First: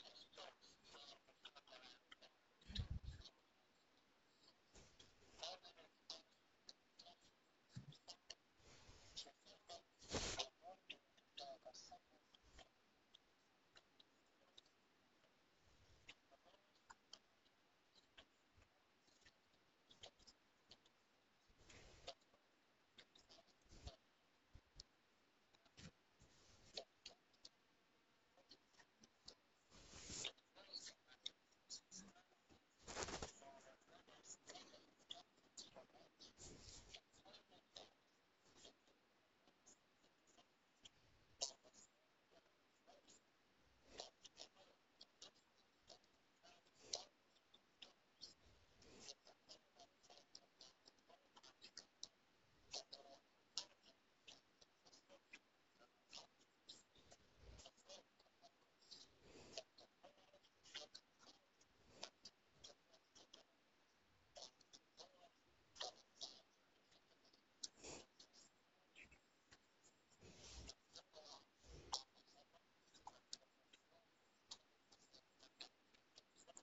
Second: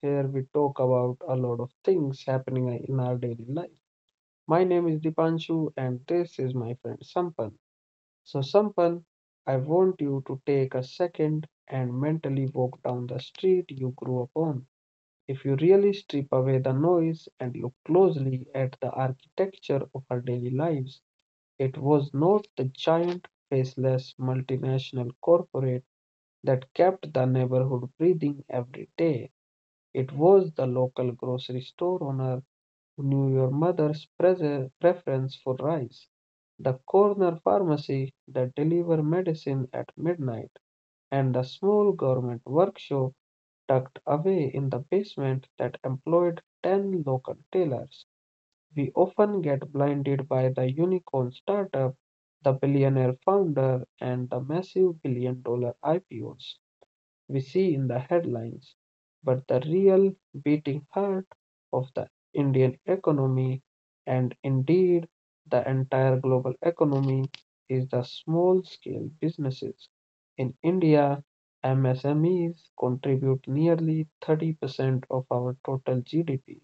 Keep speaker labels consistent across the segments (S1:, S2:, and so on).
S1: Here we talk about a lot of things happening in our daily life. My name is Dipanshu, and this is my friend Sampan. So, Sampan, I want you to take a second and mentally walk down the street you grew up on. If you really strip away the noise and look closely at the architecture of our daily lives, it was not the giant, faceless multinational corporate that kept the neighborhood breathing every day. It was the local grocery store owner who knew your mother's preference for rice, the corner pharmacy that delivered medicine at midnight, and the small government workshop tucked away in the basement that employed 10 local tailors. We often get blinded by the unicorn startup, the billionaire founder, and the massive billion dollar IPOs we see in the headlines, but the real beating heart of the Indian economy and indeed the entire global economy is the small scale businesses. In India, MSMEs contribute nearly 30% of our total GDP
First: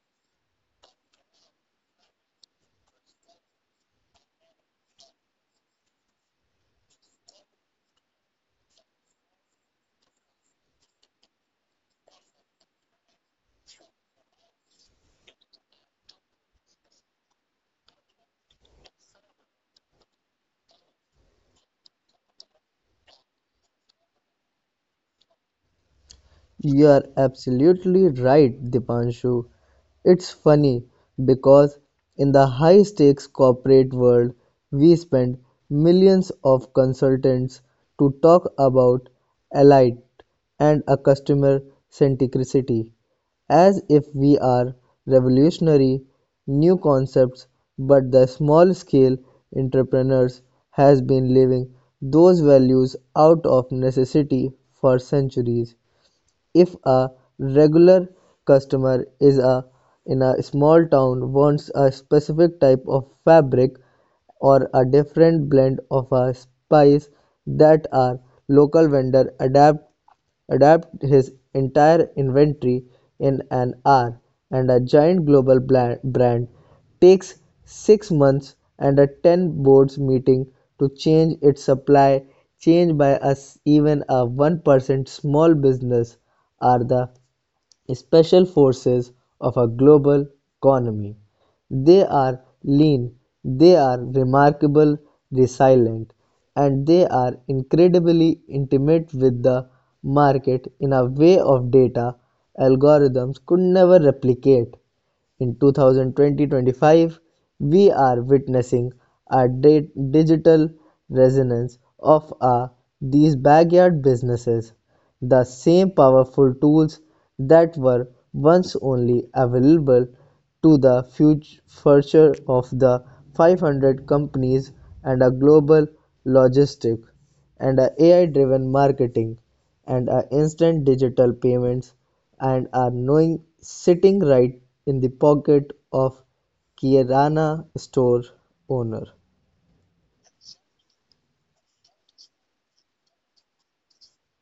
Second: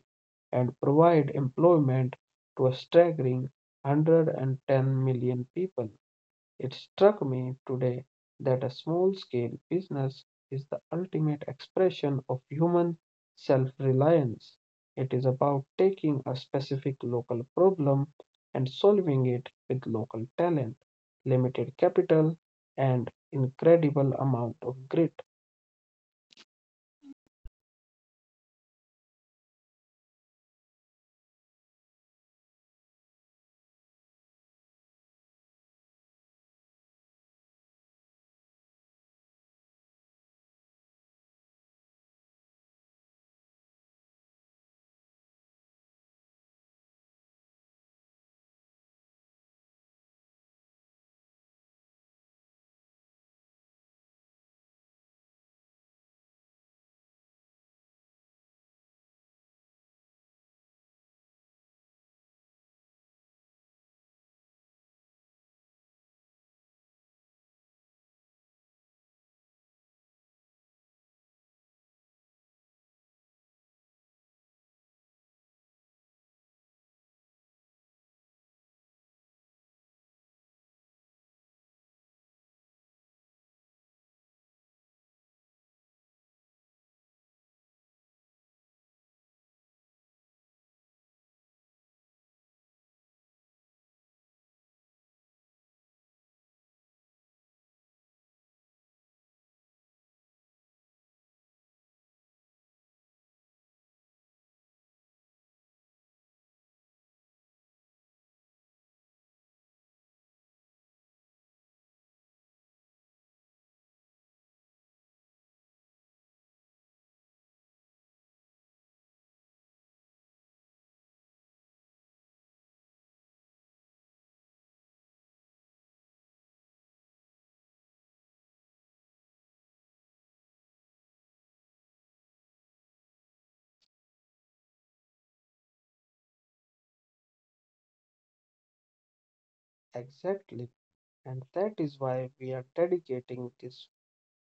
S1: and provide employment to a staggering 110 million people. It struck me today that a small scale business is the ultimate expression of human self reliance. It is about taking a specific local problem and solving it with local talent, limited capital, and incredible amount of grit.
S2: You are absolutely right, Dipanshu. It's funny because in the high stakes corporate world, we spend millions of consultants to talk about elite and a customer centricity as if we are revolutionary new concepts, but the small scale entrepreneurs has been living those values out of necessity for centuries. If a regular customer is a in a small town wants a specific type of fabric or a different blend of a spice, that our local vendor adapt his entire inventory in an hour, and a giant global brand takes 6 months and a 10 boards meeting to change its supply chain by us. Even a 1% small business are the special forces of a global economy. They are lean, they are remarkable resilient, and they are incredibly intimate with the market in a way of data algorithms could never replicate. In 2020-25, we are witnessing a digital resonance of these backyard businesses. The same powerful tools that were once only available to the future of the 500 companies, and a global logistic, and a AI-driven marketing, and a instant digital payments, and are knowing sitting right in the pocket of Kirana store owner.
S1: Exactly. And that is why we are dedicating this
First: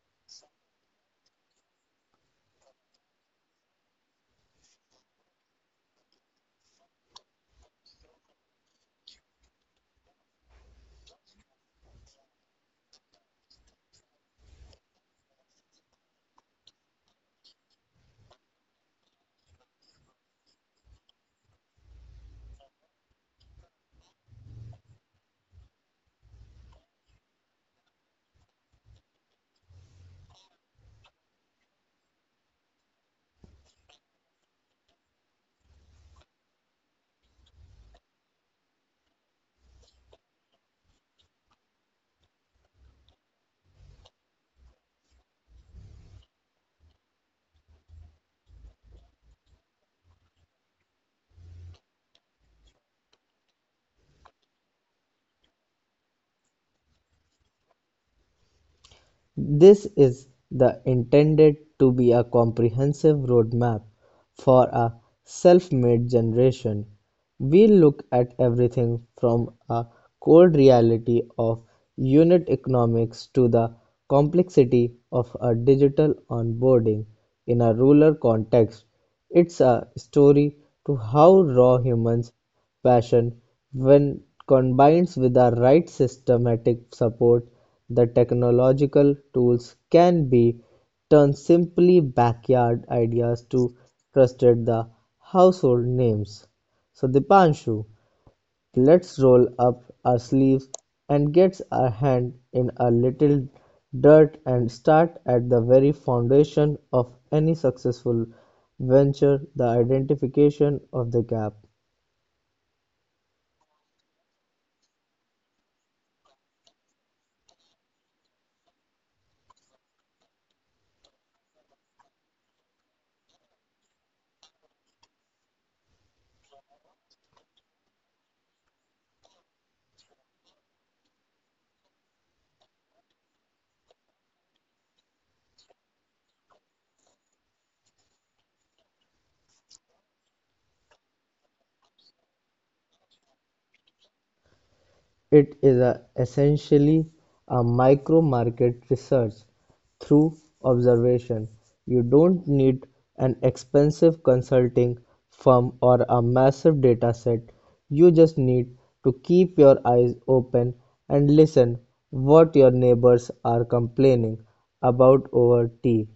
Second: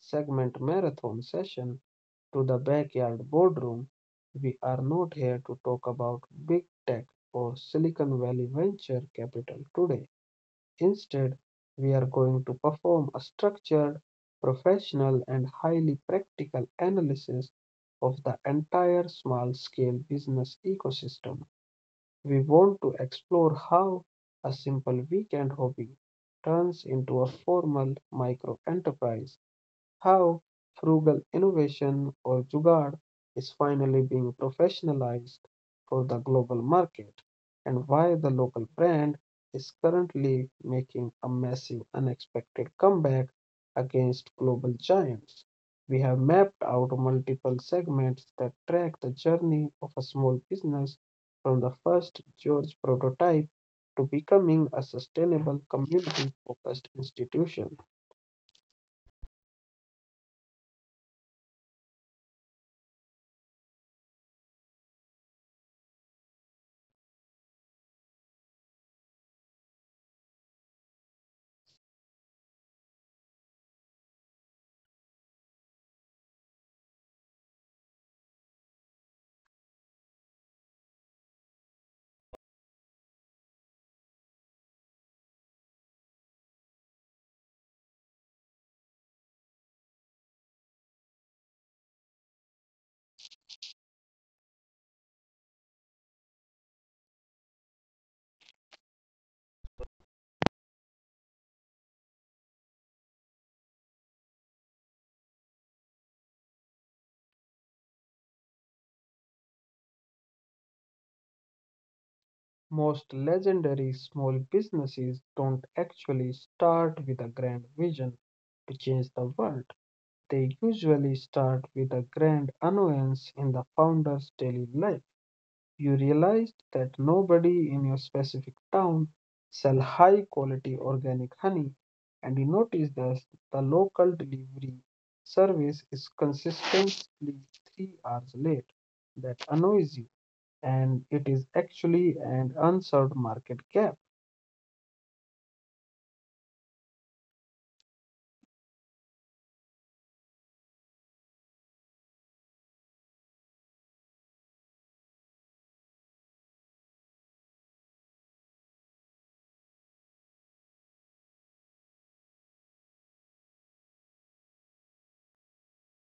S1: segment marathon session to the Backyard Boardroom. We are not here to talk about big tech or Silicon Valley venture capital today. Instead, we are going to perform a structured, professional, and highly practical analysis of the entire small scale business ecosystem. We want to explore how a simple weekend hobby turns into a formal micro enterprise, how frugal innovation or jugaad is finally being professionalized for the global market, and why the local brand is currently making a massive unexpected comeback against global giants. We have mapped out multiple segments that track the journey of a small business from the first George prototype to becoming a sustainable community focused institution.
S2: This is the intended to be a comprehensive roadmap for a self-made generation. We look at everything from a cold reality of unit economics to the complexity of a digital onboarding in a rural context. It's a story to how raw humans passion, when combined with the right systematic support, the technological tools can be turned simply backyard ideas to trusted the household names. So Dipanshu, let's roll up our sleeves and get our hand in a little dirt and start at the very foundation of any successful venture, the identification of the gap.
S1: Most legendary small businesses don't actually start with a grand vision to change the world. They usually start with a grand annoyance in the founder's daily life. You realized that nobody in your specific town sell high quality organic honey, and you notice that the local delivery service is consistently 3 hours late. That annoys you, and it is actually an unserved market gap.
S2: It is a, essentially a micro-market research through observation. You don't need an expensive consulting firm or a massive dataset, you just need to keep your eyes open and listen what your neighbors are complaining about over tea.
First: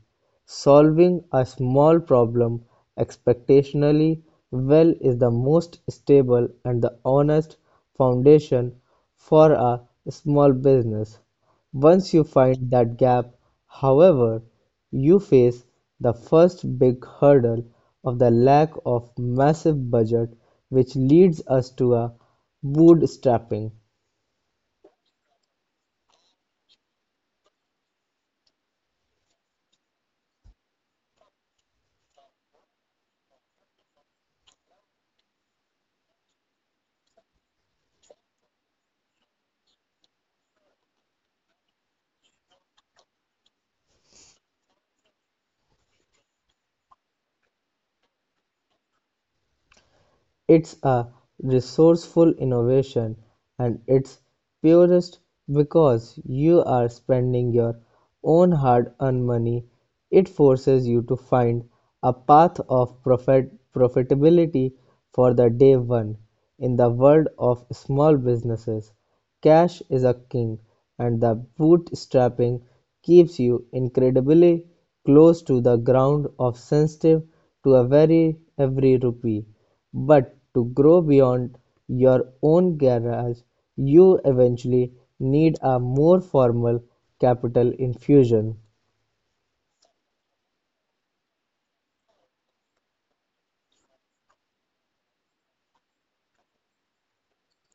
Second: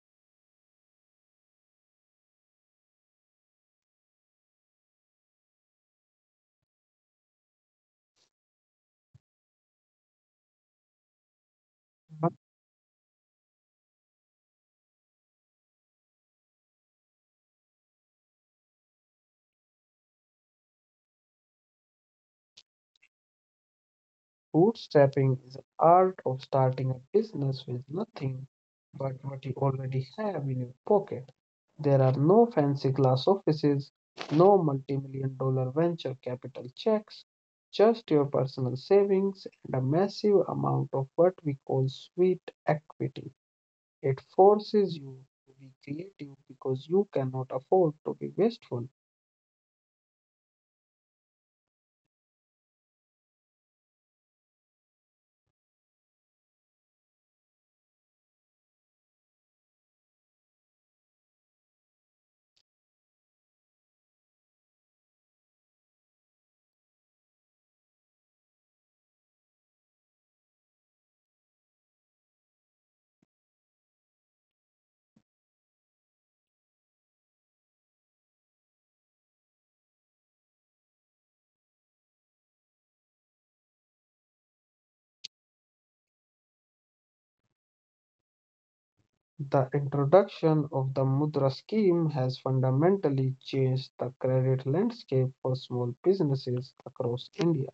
S2: Solving a small problem expectationally well is the most stable and the honest foundation for a small business. Once you
S1: But
S2: find that gap, however, you face the first big hurdle of the lack of massive budget, which leads us to a bootstrapping.
S1: bootstrapping is an art of starting a business with nothing but what you already have in your pocket. There are no fancy glass offices, no multi million dollar venture capital checks, just your personal savings and a massive amount of what we call sweet equity. It forces you to be creative because you cannot afford to be wasteful.
S2: It's a resourceful innovation and it's purest because you are spending your own hard-earned money. It forces you to find a path of profitability for the day one in the world of small businesses. Cash is a king, and the bootstrapping keeps you incredibly close to the ground of sensitive to a very every rupee. But to grow beyond your own garage, you eventually need a more formal capital infusion.
S1: The introduction of the Mudra scheme has fundamentally changed the credit landscape for small businesses across India.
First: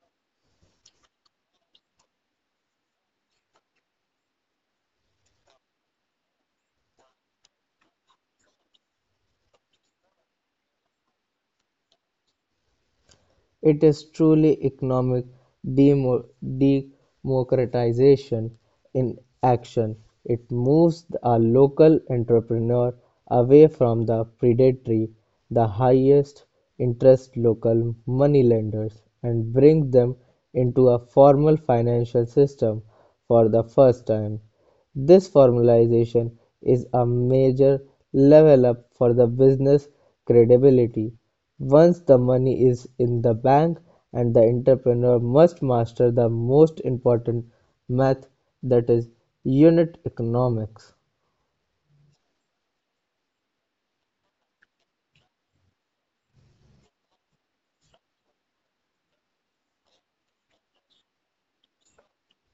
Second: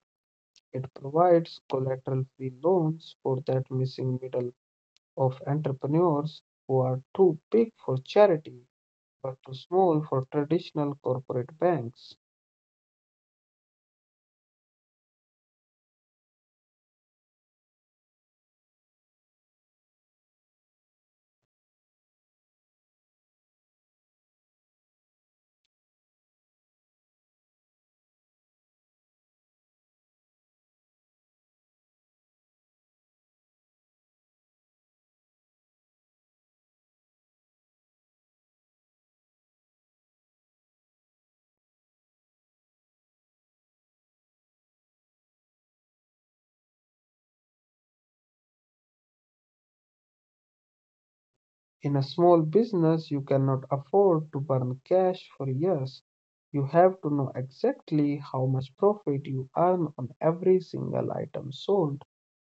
S1: It provides collateral free loans for that missing middle of entrepreneurs who are too big for charity but too small for traditional corporate banks.
S2: It is truly economic demo- democratization in action. It moves a local entrepreneur away from the predatory, the highest interest local moneylenders, and brings them into a formal financial system for the first time. This formalization is a major level-up for the business credibility. Once the money is in the bank, and the entrepreneur must master the most important math, that is unit economics.
S1: In a small business, you cannot afford to burn cash for years. You have to know exactly how much profit you earn on every single item sold,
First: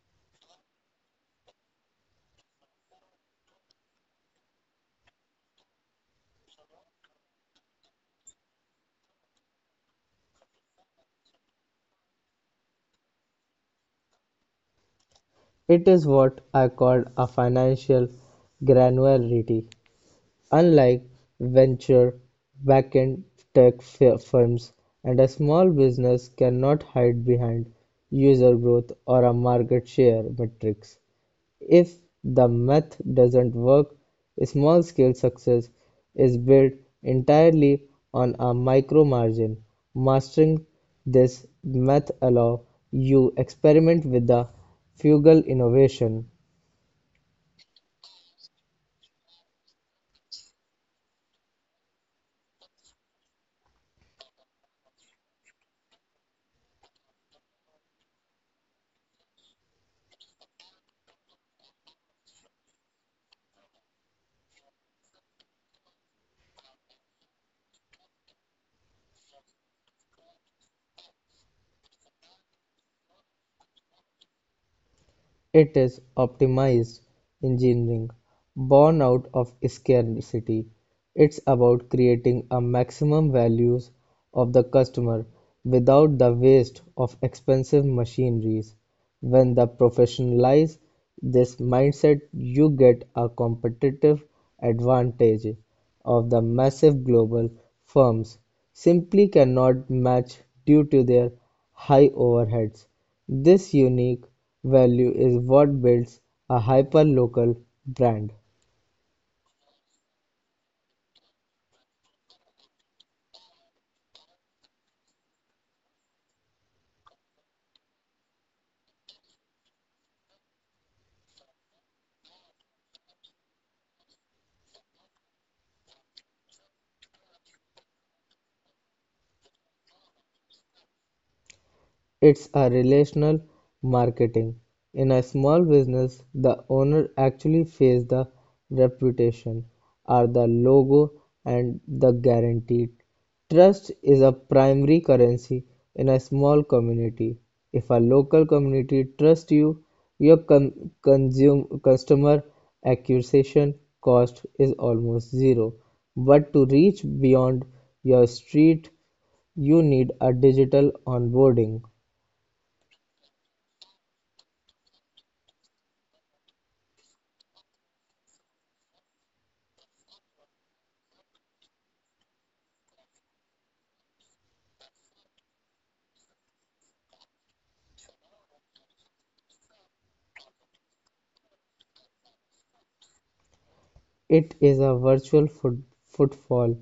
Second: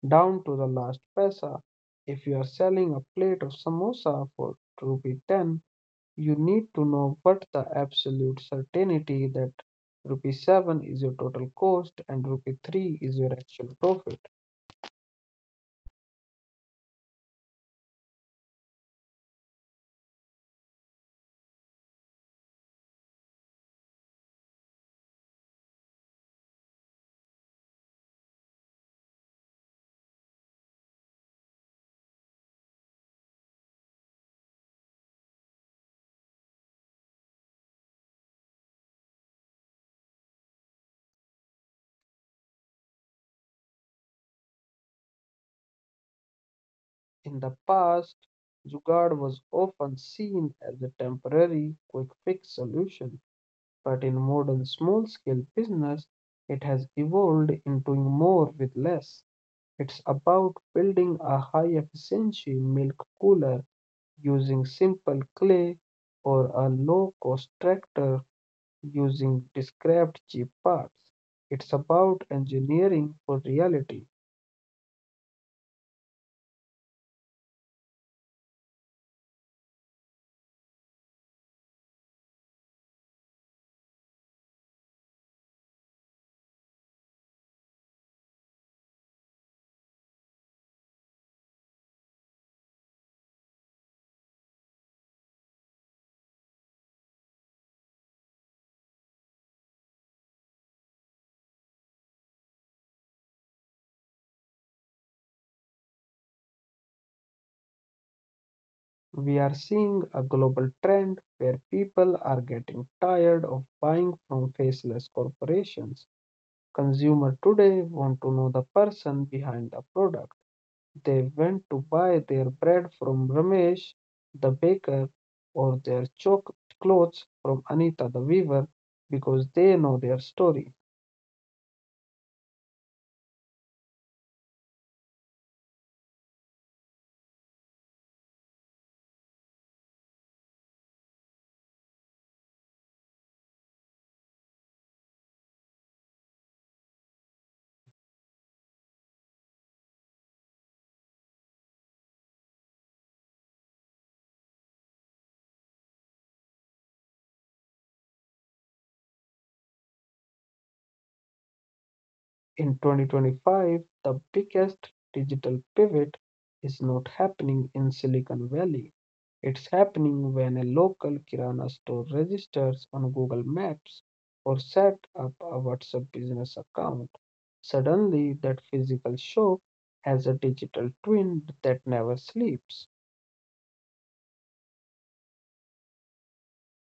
S1: down to the last pesa. If you are selling a plate of samosa for rupee 10, you need to know what the absolute certainty that rupee 7 is your total cost and rupee 3 is your actual profit.
S2: It is what I call a financial granularity. Unlike venture backend tech firms, and a small business cannot hide behind user growth or a market share metrics. If the math doesn't work, small scale success is built entirely on a micro margin. Mastering this math allow you experiment with the frugal innovation.
S1: In the past, Jugaad was often seen as a temporary, quick fix solution, but in modern small scale business, it has evolved into more with less. It's about building a high efficiency milk cooler using simple clay or a low-cost tractor using described cheap parts. It's about engineering for reality.
S2: It is optimized engineering, born out of scarcity. It's about creating a maximum values of the customer without the waste of expensive machineries. When the professionalize this mindset, you get a competitive advantage of the massive global firms simply cannot match due to their high overheads. This unique value is what builds a hyperlocal brand.
S1: We are seeing a global trend where people are getting tired of buying from faceless corporations. Consumers today want to know the person behind the product. They went to buy their bread from Ramesh, the baker, or their clothes from Anita, the weaver, because they know their story.
S2: It's a relational marketing. In a small business, the owner actually faces the reputation or the logo and the guaranteed. Trust is a primary currency in a small community. If a local community trusts you, your customer acquisition cost is almost zero. But to reach beyond your street, you need a digital onboarding.
S1: In 2025, the biggest digital pivot is not happening in Silicon Valley. It's happening when a local kirana store registers on Google Maps or set up a WhatsApp business account. Suddenly, that physical shop has a digital twin that never sleeps.
S2: It is a virtual footfall.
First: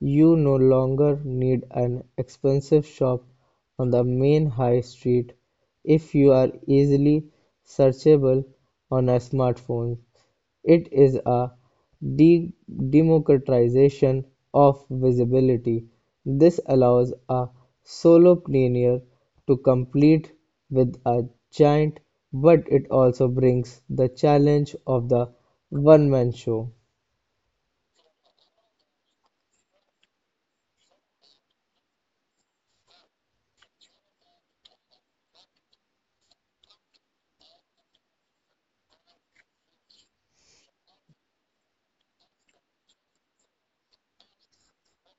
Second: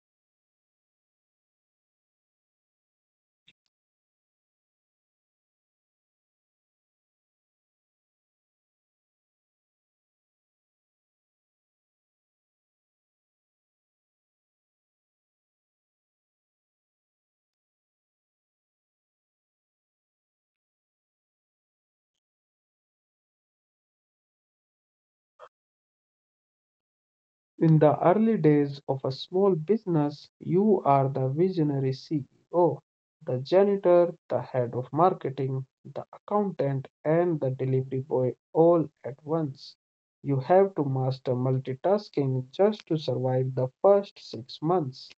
S2: You no longer need an expensive shop on the main high street if you are easily searchable on a smartphone. It is a de- democratization of visibility. This allows a solopreneur to compete with a giant, but it also brings the challenge of the one man show.
S1: In the early days of a small business, you are the visionary CEO, the janitor, the head of marketing, the accountant, and the delivery boy all at once. You have to master multitasking just to survive the first 6 months.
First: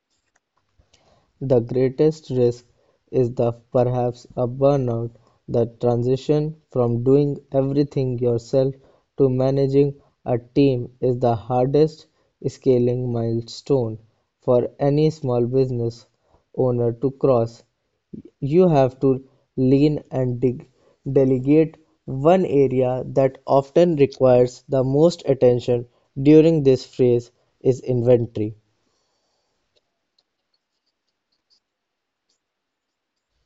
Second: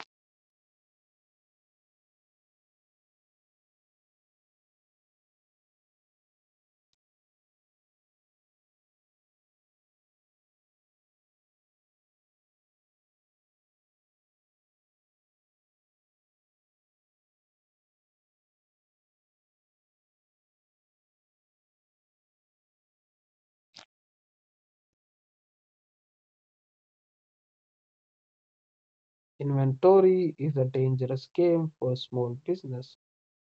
S2: The greatest risk is the perhaps a burnout. The transition from doing everything yourself to managing a team is the hardest scaling milestone for any small business owner to cross. You have to lean and dig, delegate. One area that often requires the most attention during this phase is inventory.
S1: Inventory is a dangerous game for small business.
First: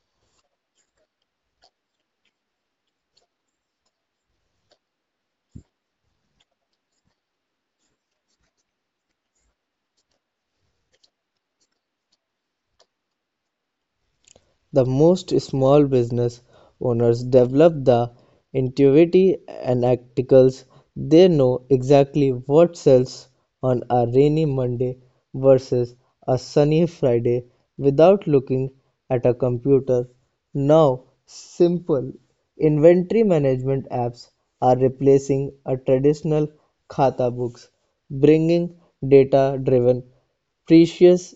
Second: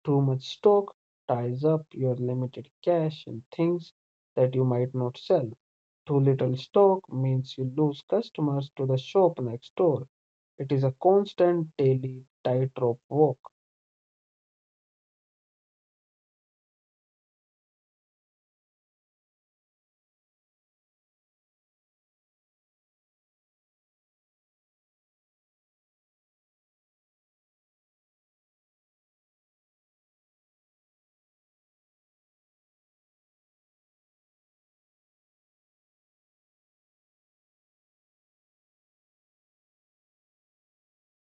S1: Too much stock ties up your limited cash in things that you might not sell. Too little stock means you lose customers to the shop next door. It is a constant daily tightrope walk.
S2: The most small business owners develop the intuitive and articles. They know exactly what sells on a rainy Monday versus a sunny Friday without looking at a computer. Now, simple inventory management apps are replacing a traditional khata books, bringing data driven precious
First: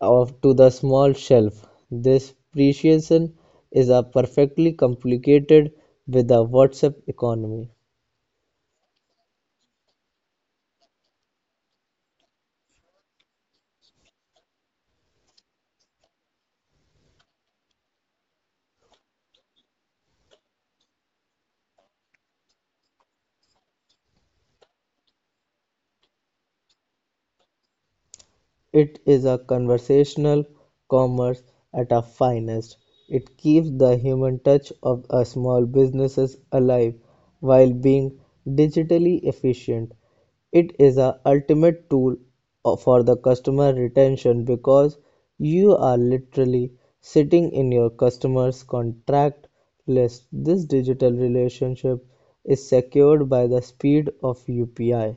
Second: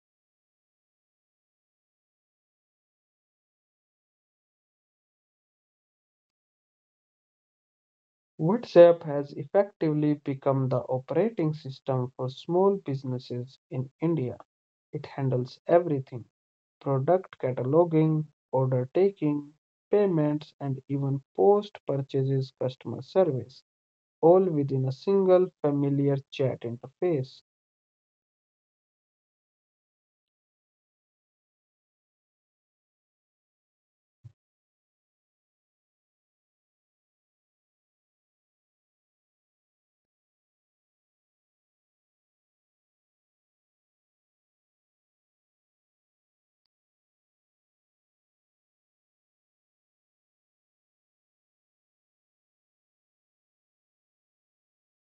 S2: off to the small shelf. This appreciation is a perfectly complicated with the WhatsApp economy.
S1: WhatsApp has effectively become the operating system for small businesses in India. It handles everything: product cataloging, order taking, payments, and even post purchases customer service, all within a single familiar chat interface.
S2: It is a conversational commerce at our finest. It keeps the human touch of our small businesses alive while being digitally efficient. It is a ultimate tool for the customer retention because you are literally sitting in your customer's contract list. This digital relationship is secured by the speed of UPI.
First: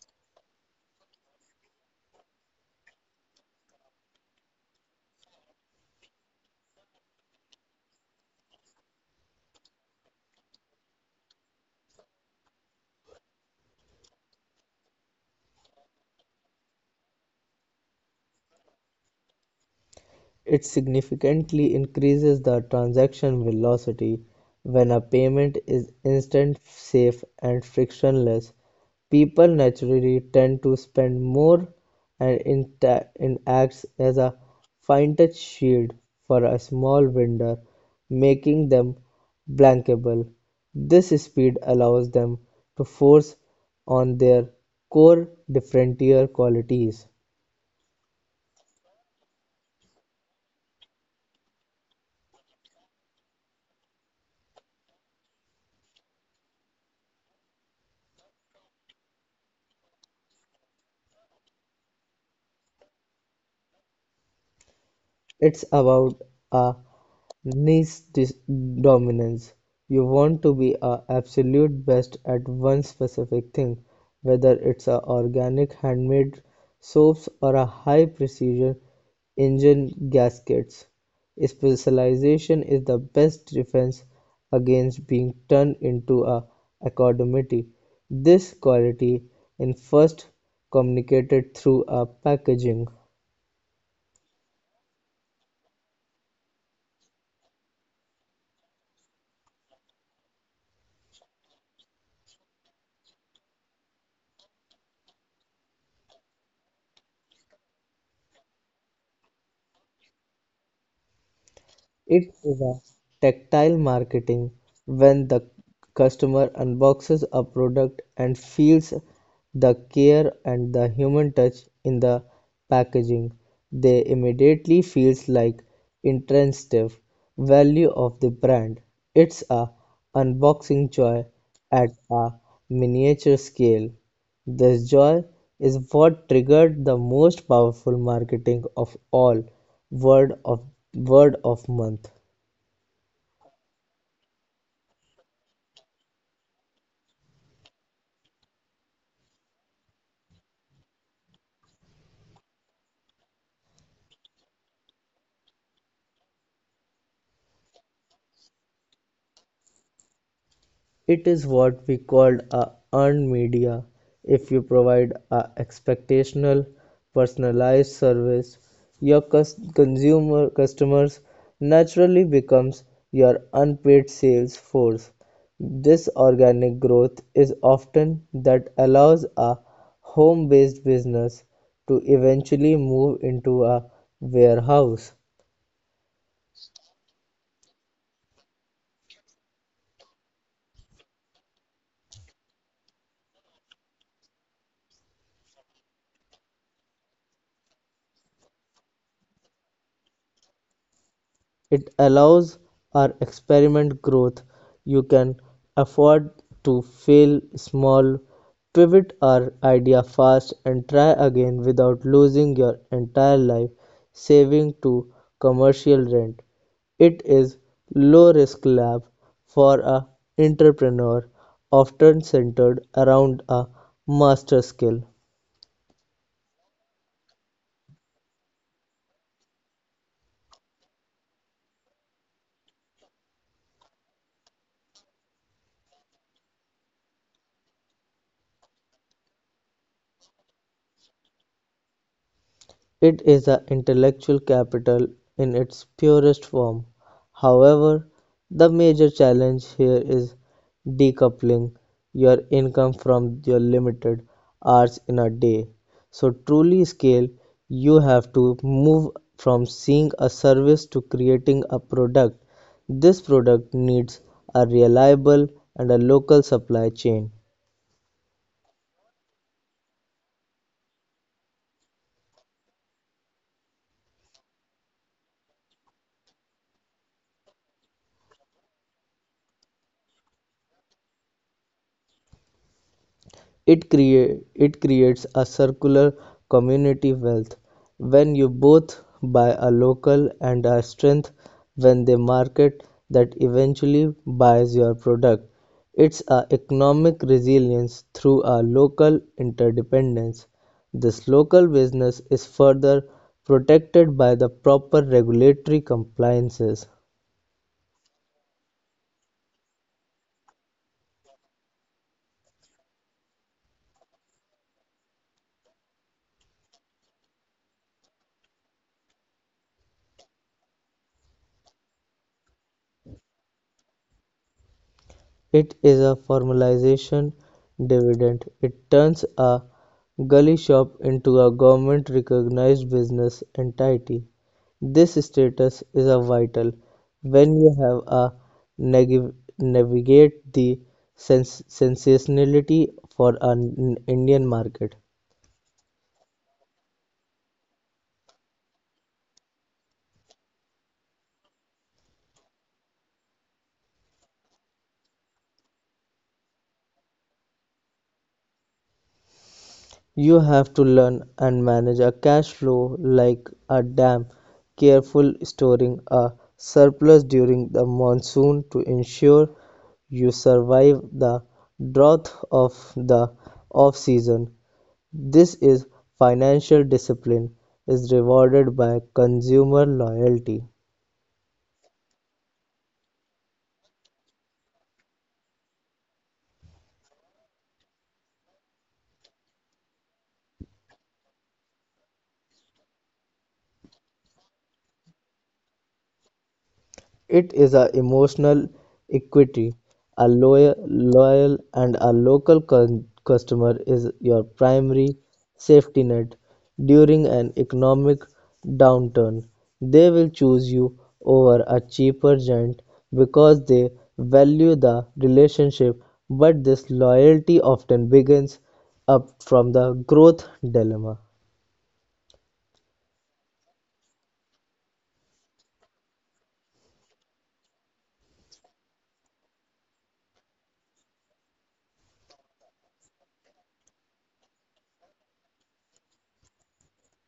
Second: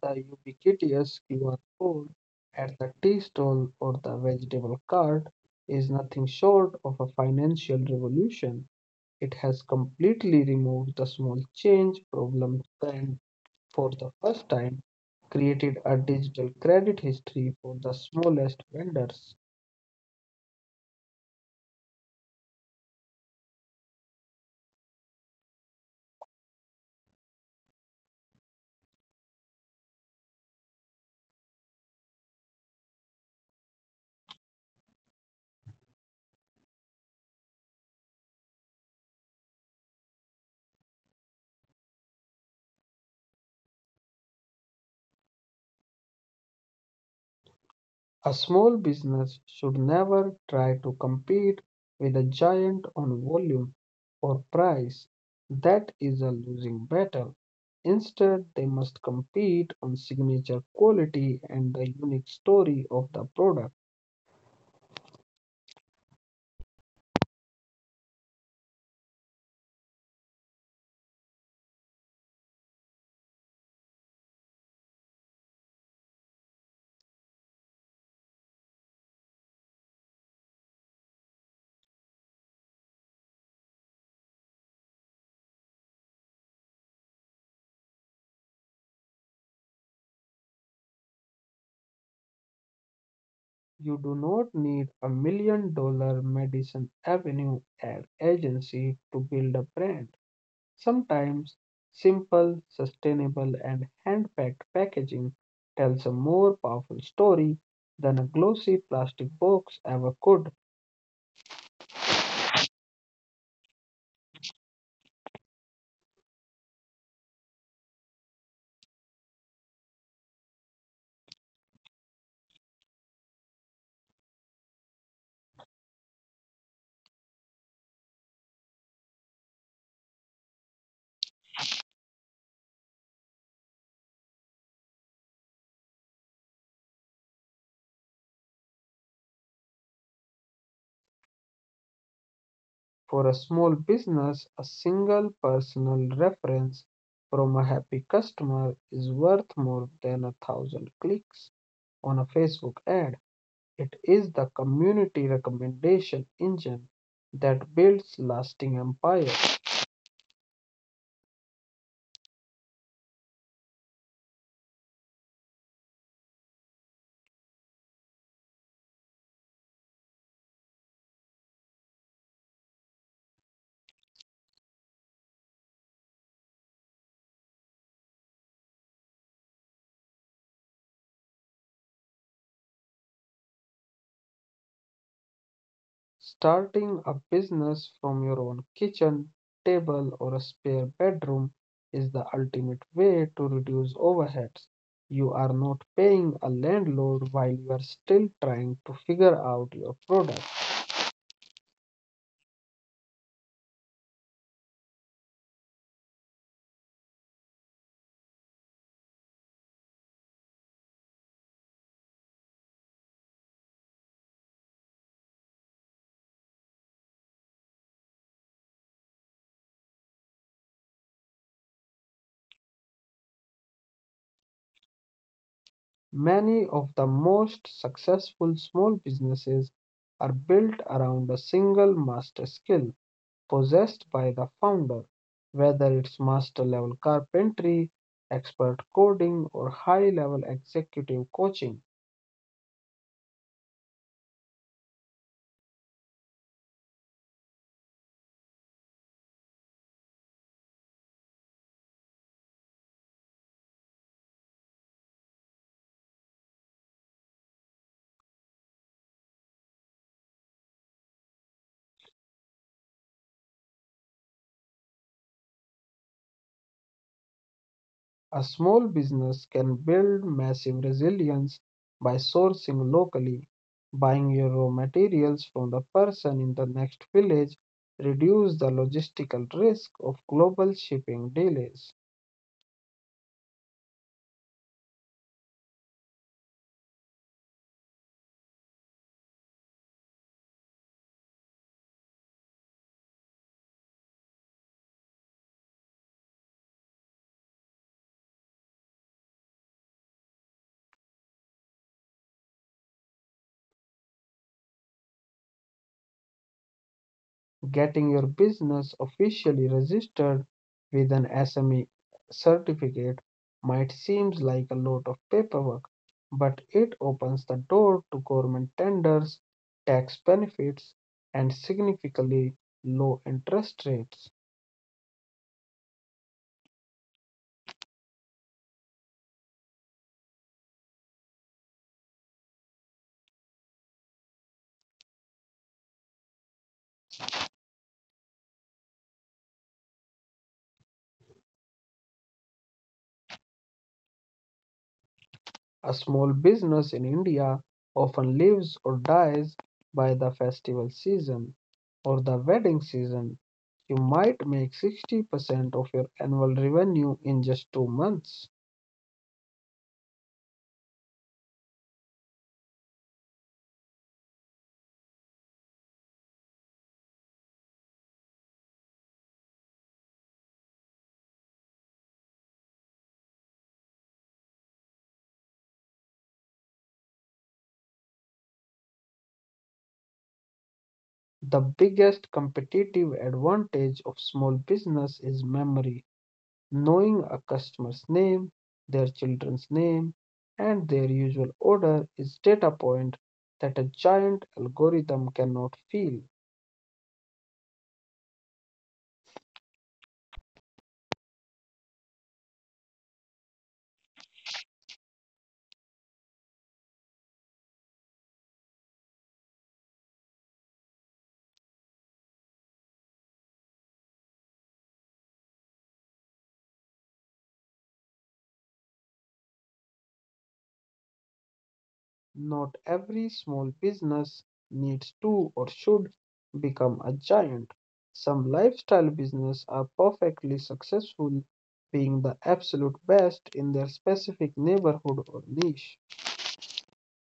S1: The ubiquitous QR code at the tea stall or the vegetable cart is nothing short of a financial revolution. It has completely removed the small change problem and for the first time created a digital credit history for the smallest vendors.
S2: It significantly increases the transaction velocity when a payment is instant, safe, and frictionless. People naturally tend to spend more, and it acts as a fine-touch shield for a small vendor, making them blankable. This speed allows them to force on their core differentiator qualities.
S1: A small business should never try to compete with a giant on volume or price. That is a losing battle. Instead, they must compete on signature quality and the unique story of the product.
S2: It's about a niche dominance. You want to be a absolute best at one specific thing, whether it's a organic handmade soaps or a high precision engine gaskets. Specialization is the best defense against being turned into a academity. This quality in first communicated through a packaging.
S1: You do not need a million dollar Madison Avenue ad agency to build a brand. Sometimes simple, sustainable, and hand-packed packaging tells a more powerful story than a glossy plastic box ever could.
S2: It is a tactile marketing when the customer unboxes a product and feels the care and the human touch in the packaging. They immediately feels like intrinsic value of the brand. It's a unboxing joy at a miniature scale. This joy is what triggered the most powerful marketing of all: word of word of mouth.
S1: For a small business, a single personal reference from a happy customer is worth more than a thousand clicks on a Facebook ad. It is the community recommendation engine that builds lasting empires.
S2: It is what we called a earned media. If you provide a expectational personalized service, your cus- consumer customers naturally becomes your unpaid sales force. This organic growth is often that allows a home based business to eventually move into a warehouse.
S1: Starting a business from your own kitchen table or a spare bedroom is the ultimate way to reduce overheads. You are not paying a landlord while you are still trying to figure out your product.
S2: It allows our experiment growth. You can afford to fail small, pivot our idea fast and try again without losing your entire life saving to commercial rent. It is low risk lab for a entrepreneur often centered around a master skill.
S1: Many of the most successful small businesses are built around a single master skill possessed by the founder, whether it's master level carpentry, expert coding, or high level executive coaching.
S2: It is the intellectual capital in its purest form. However, the major challenge here is decoupling your income from your limited hours in a day. So truly scale, you have to move from seeing a service to creating a product. This product needs a reliable and a local supply chain.
S1: A small business can build massive resilience by sourcing locally, buying your raw materials from the person in the next village, reduce the logistical risk of global shipping delays.
S2: It creates a circular community wealth when you both buy a local and a strength when they market that eventually buys your product. It's a economic resilience through a local interdependence. This local business is further protected by the proper regulatory compliances.
S1: Getting your business officially registered with an SME certificate might seem like a lot of paperwork, but it opens the door to government tenders, tax benefits, and significantly low interest rates.
S2: It is a formalization dividend. It turns a gully shop into a government-recognized business entity. This status is a vital when you have a nagi- navigate the sensationality for an Indian market.
S1: A small business in India often lives or dies by the festival season or the wedding season. You might make 60% of your annual revenue in just 2 months.
S2: You have to learn and manage a cash flow like a dam, careful storing a surplus during the monsoon to ensure you survive the drought of the off season. This is financial discipline is rewarded by consumer loyalty.
S1: The biggest competitive advantage of small business is memory. Knowing a customer's name, their children's name, and their usual order is data point that a giant algorithm cannot feel.
S2: It is a emotional equity: a loyal and a local customer is your primary safety net during an economic downturn. They will choose you over a cheaper giant because they value the relationship, but this loyalty often begins up from the growth dilemma.
S1: Not every small business needs to or should become a giant. Some lifestyle business are perfectly successful being the absolute best in their specific neighborhood or niche.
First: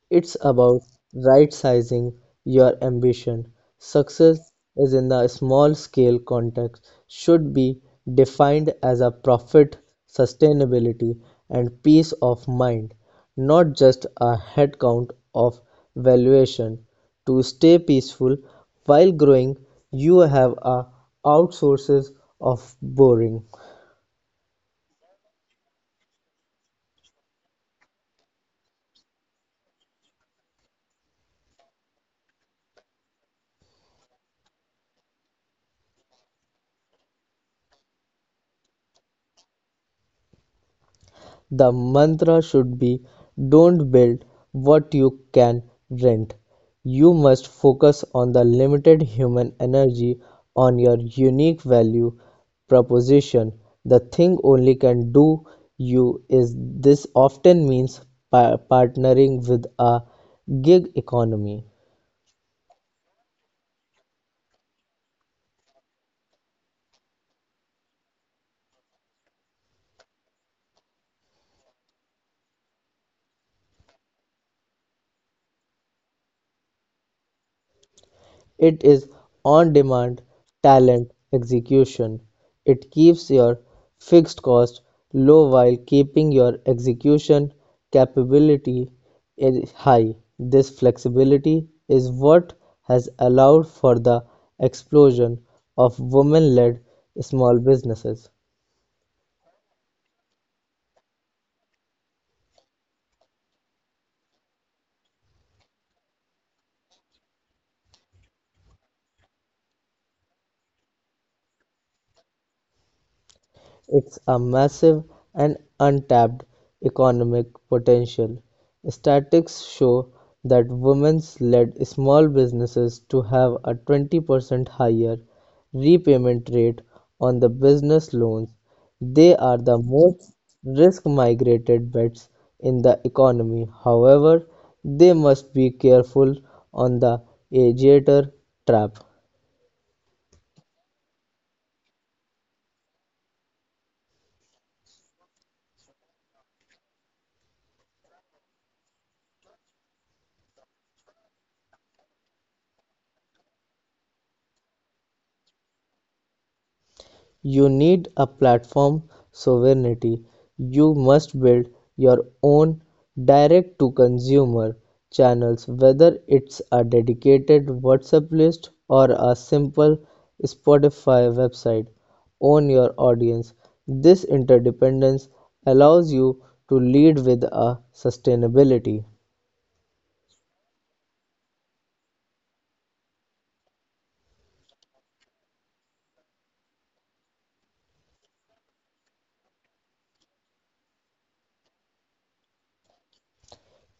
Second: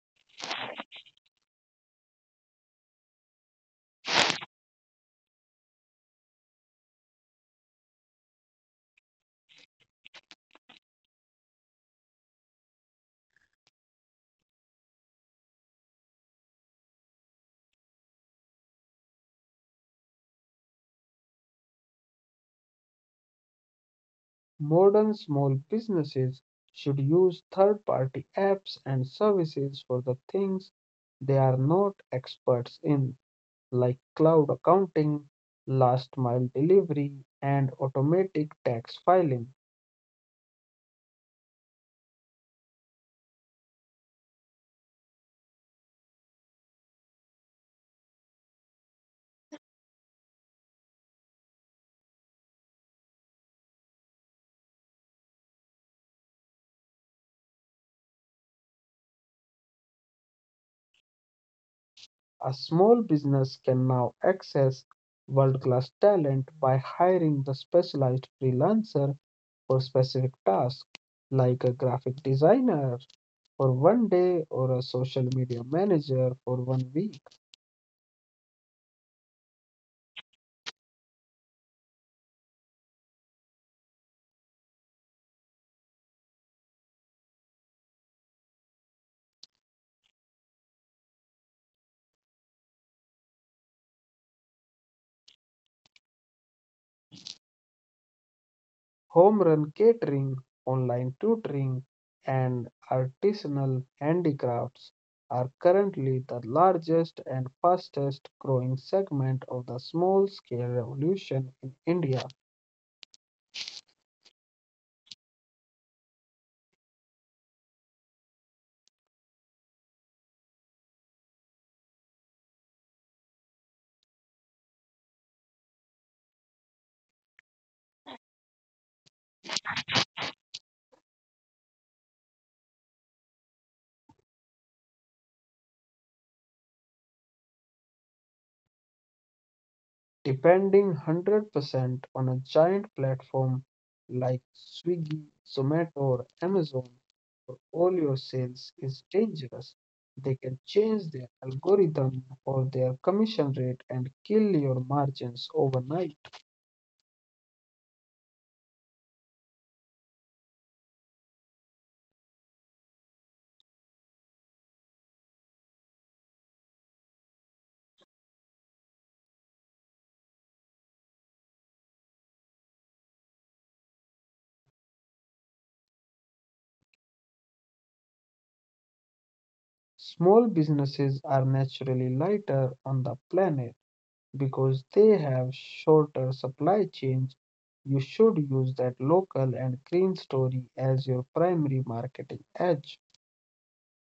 S2: It's about right sizing your ambition. Success is in the small scale context should be defined as a profit, sustainability, and peace of mind, not just a headcount of valuation. To stay peaceful while growing, you have a outsources of boring.
S1: Modern small businesses should use third-party apps and services for the things they are not experts in, like cloud accounting, last-mile delivery, and automatic tax filing.
S2: The mantra should be: don't build what you can rent. You must focus on the limited human energy on your unique value proposition. The thing only can do you is this often means partnering with a gig economy.
S1: A small business can now access world-class talent by hiring the specialized freelancer for specific tasks, like a graphic designer for 1 day or a social media manager for 1 week.
S2: It is on-demand talent execution. It keeps your fixed cost low while keeping your execution capability high. This flexibility is what has allowed for the explosion of women-led small businesses.
S1: Home run catering, online tutoring, and artisanal handicrafts are currently the largest and fastest growing segment of the small scale revolution in India.
S2: It's a massive and untapped economic potential. Statistics show that women's led small businesses to have a 20% higher repayment rate on the business loans. They are the most risk migrated bets in the economy. However, they must be careful on the agitator trap.
S1: Depending 100% on a giant platform like Swiggy, Zomato, or Amazon for all your sales is dangerous. They can change their algorithm or their commission rate and kill your margins overnight.
S2: You need a platform sovereignty. You must build your own direct-to-consumer channels, whether it's a dedicated WhatsApp list or a simple Spotify website. Own your audience. This interdependence allows you to lead with a sustainability.
S1: Small businesses are naturally lighter on the planet because they have shorter supply chains. You should use that local and green story as your primary marketing edge.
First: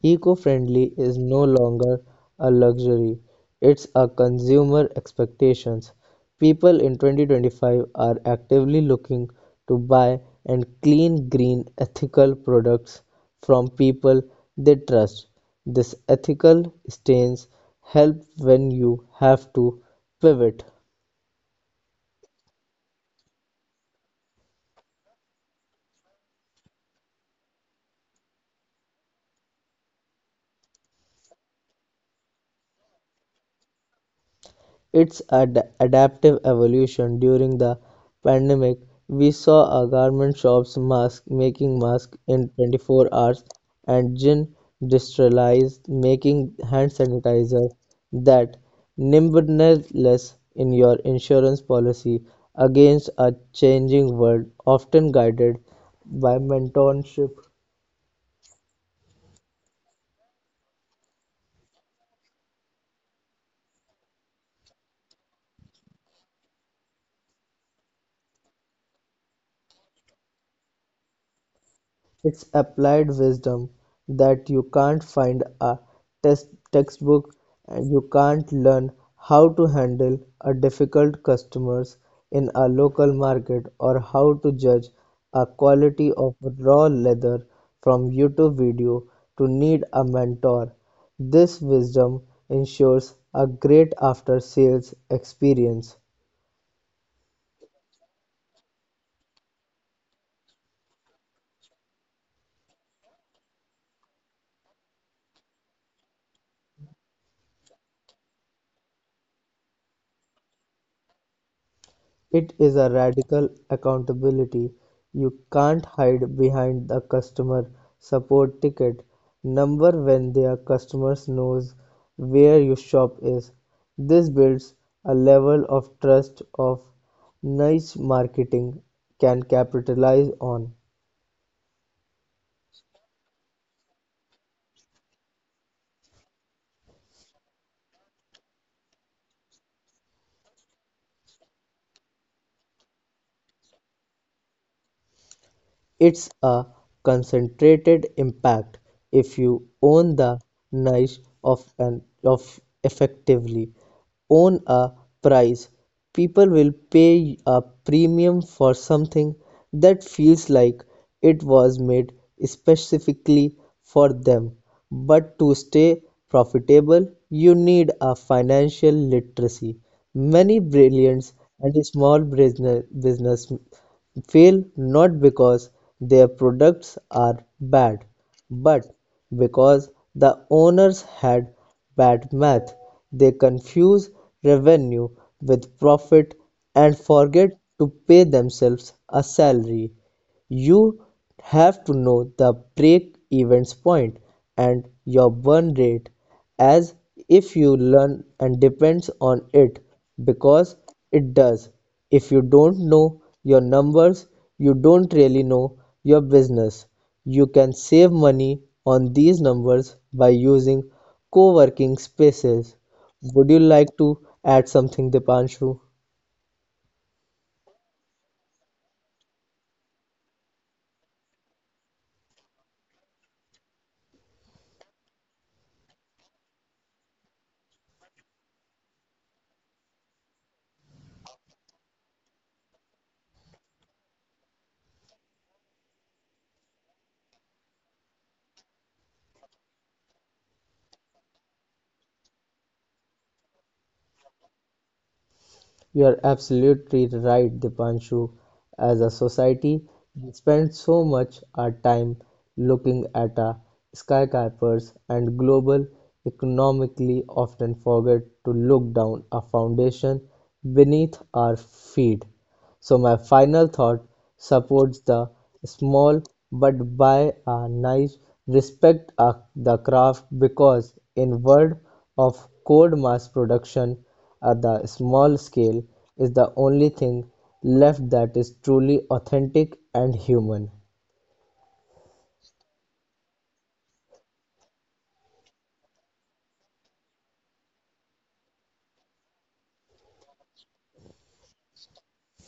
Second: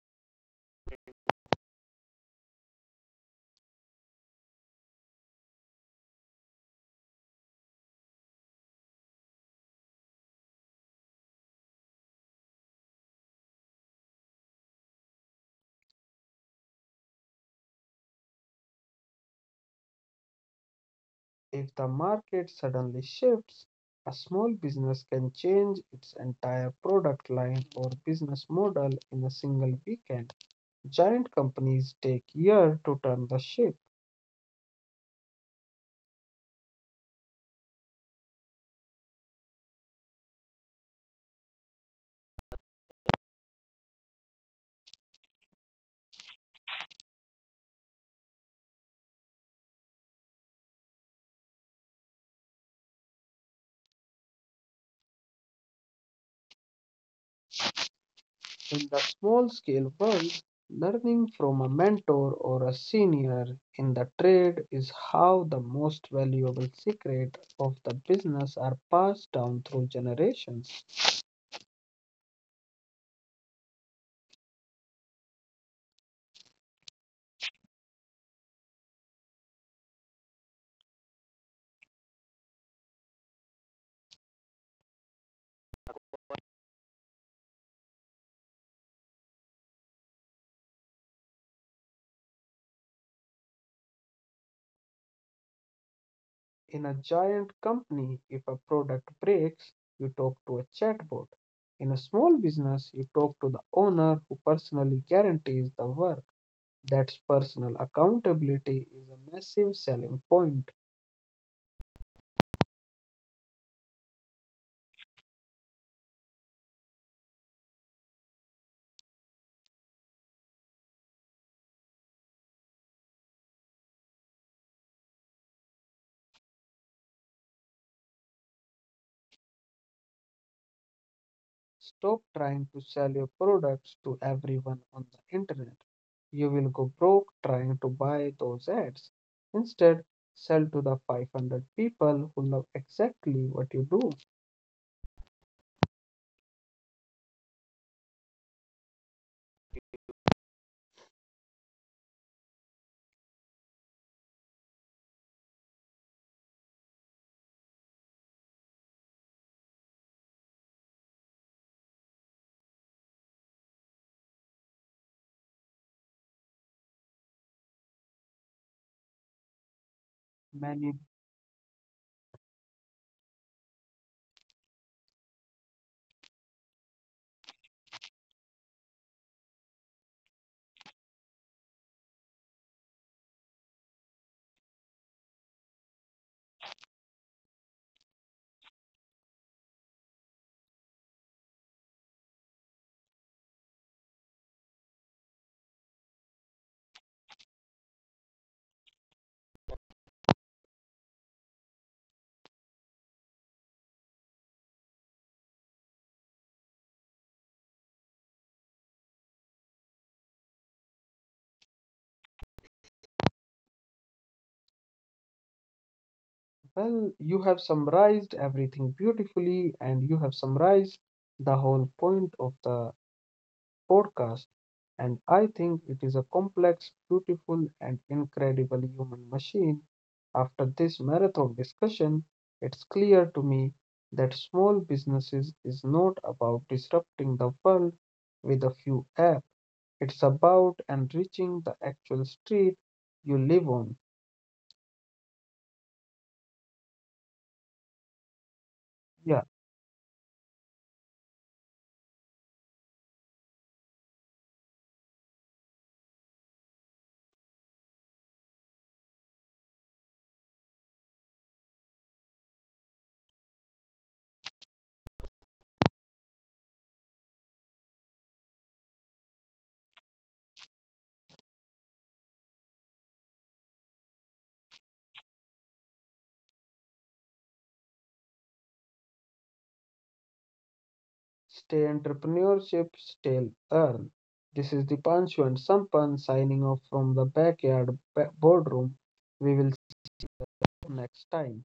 S2: Eco-friendly is no longer a luxury, it's a consumer expectation. People in 2025 are actively looking to buy and clean green ethical products from people they trust. This ethical stance helps when you have to pivot.
S1: If the market suddenly shifts, a small business can change its entire product line or business model in a single weekend. Giant companies take years to turn the ship.
S2: Its adaptive evolution during the pandemic, we saw a garment shops mask making masks in 24 hours and gin distilleries making hand sanitizer. That nimbleness in your insurance policy against a changing world often guided by mentorship.
S1: In the small scale world, learning from a mentor or a senior in the trade is how the most valuable secret of the business are passed down through generations.
S2: It's applied wisdom that you can't find a test textbook, and you can't learn how to handle a difficult customers in a local market or how to judge a quality of raw leather from YouTube video to need a mentor. This wisdom ensures a great after sales experience.
S1: In a giant company, if a product breaks, you talk to a chatbot. In a small business, you talk to the owner who personally guarantees the work. That's personal accountability is a massive selling point.
S2: It is a radical accountability. You can't hide behind the customer support ticket number when their customer knows where your shop is. This builds a level of trust of niche marketing can capitalize on.
S1: Stop trying to sell your products to everyone on the internet. You will go broke trying to buy those ads. Instead, sell to the 500 people who love exactly what you do.
S2: It's a concentrated impact if you own the niche of an of effectively own a price. People will pay a premium for something that feels like it was made specifically for them, but to stay profitable, you need a financial literacy. Many brilliant
S1: Many,
S2: and small business fail not because their products are bad, but because the owners had bad math. They confuse revenue with profit and forget to pay themselves a salary. You have to know the break-evens point and your burn rate as if you learn and depends on it because it does. If you don't know your numbers, you don't really know your business. You can save money on these numbers by using co-working spaces. Would you like to add something, Dipanshu?
S1: well, you have summarized everything beautifully, and you have summarized the whole point of the podcast, and I think it is a complex, beautiful, and incredible human machine. After this marathon discussion, it's clear to me that small businesses is not about disrupting the world with a few apps. It's about enriching the actual street you live on.
S2: You're absolutely right, Dipanshu. As a society,
S1: Yeah,
S2: we spend so much our time looking at our skyscrapers and global economically often forget to look down a foundation beneath our feet. So my final thought supports the small but by a nice respect the craft, because in world of code mass production at the small scale is the only thing left that is truly authentic and human.
S1: stay entrepreneurship, stay earn. This is the Dipanshu and Sampan signing off from the backyard boardroom. We will next time.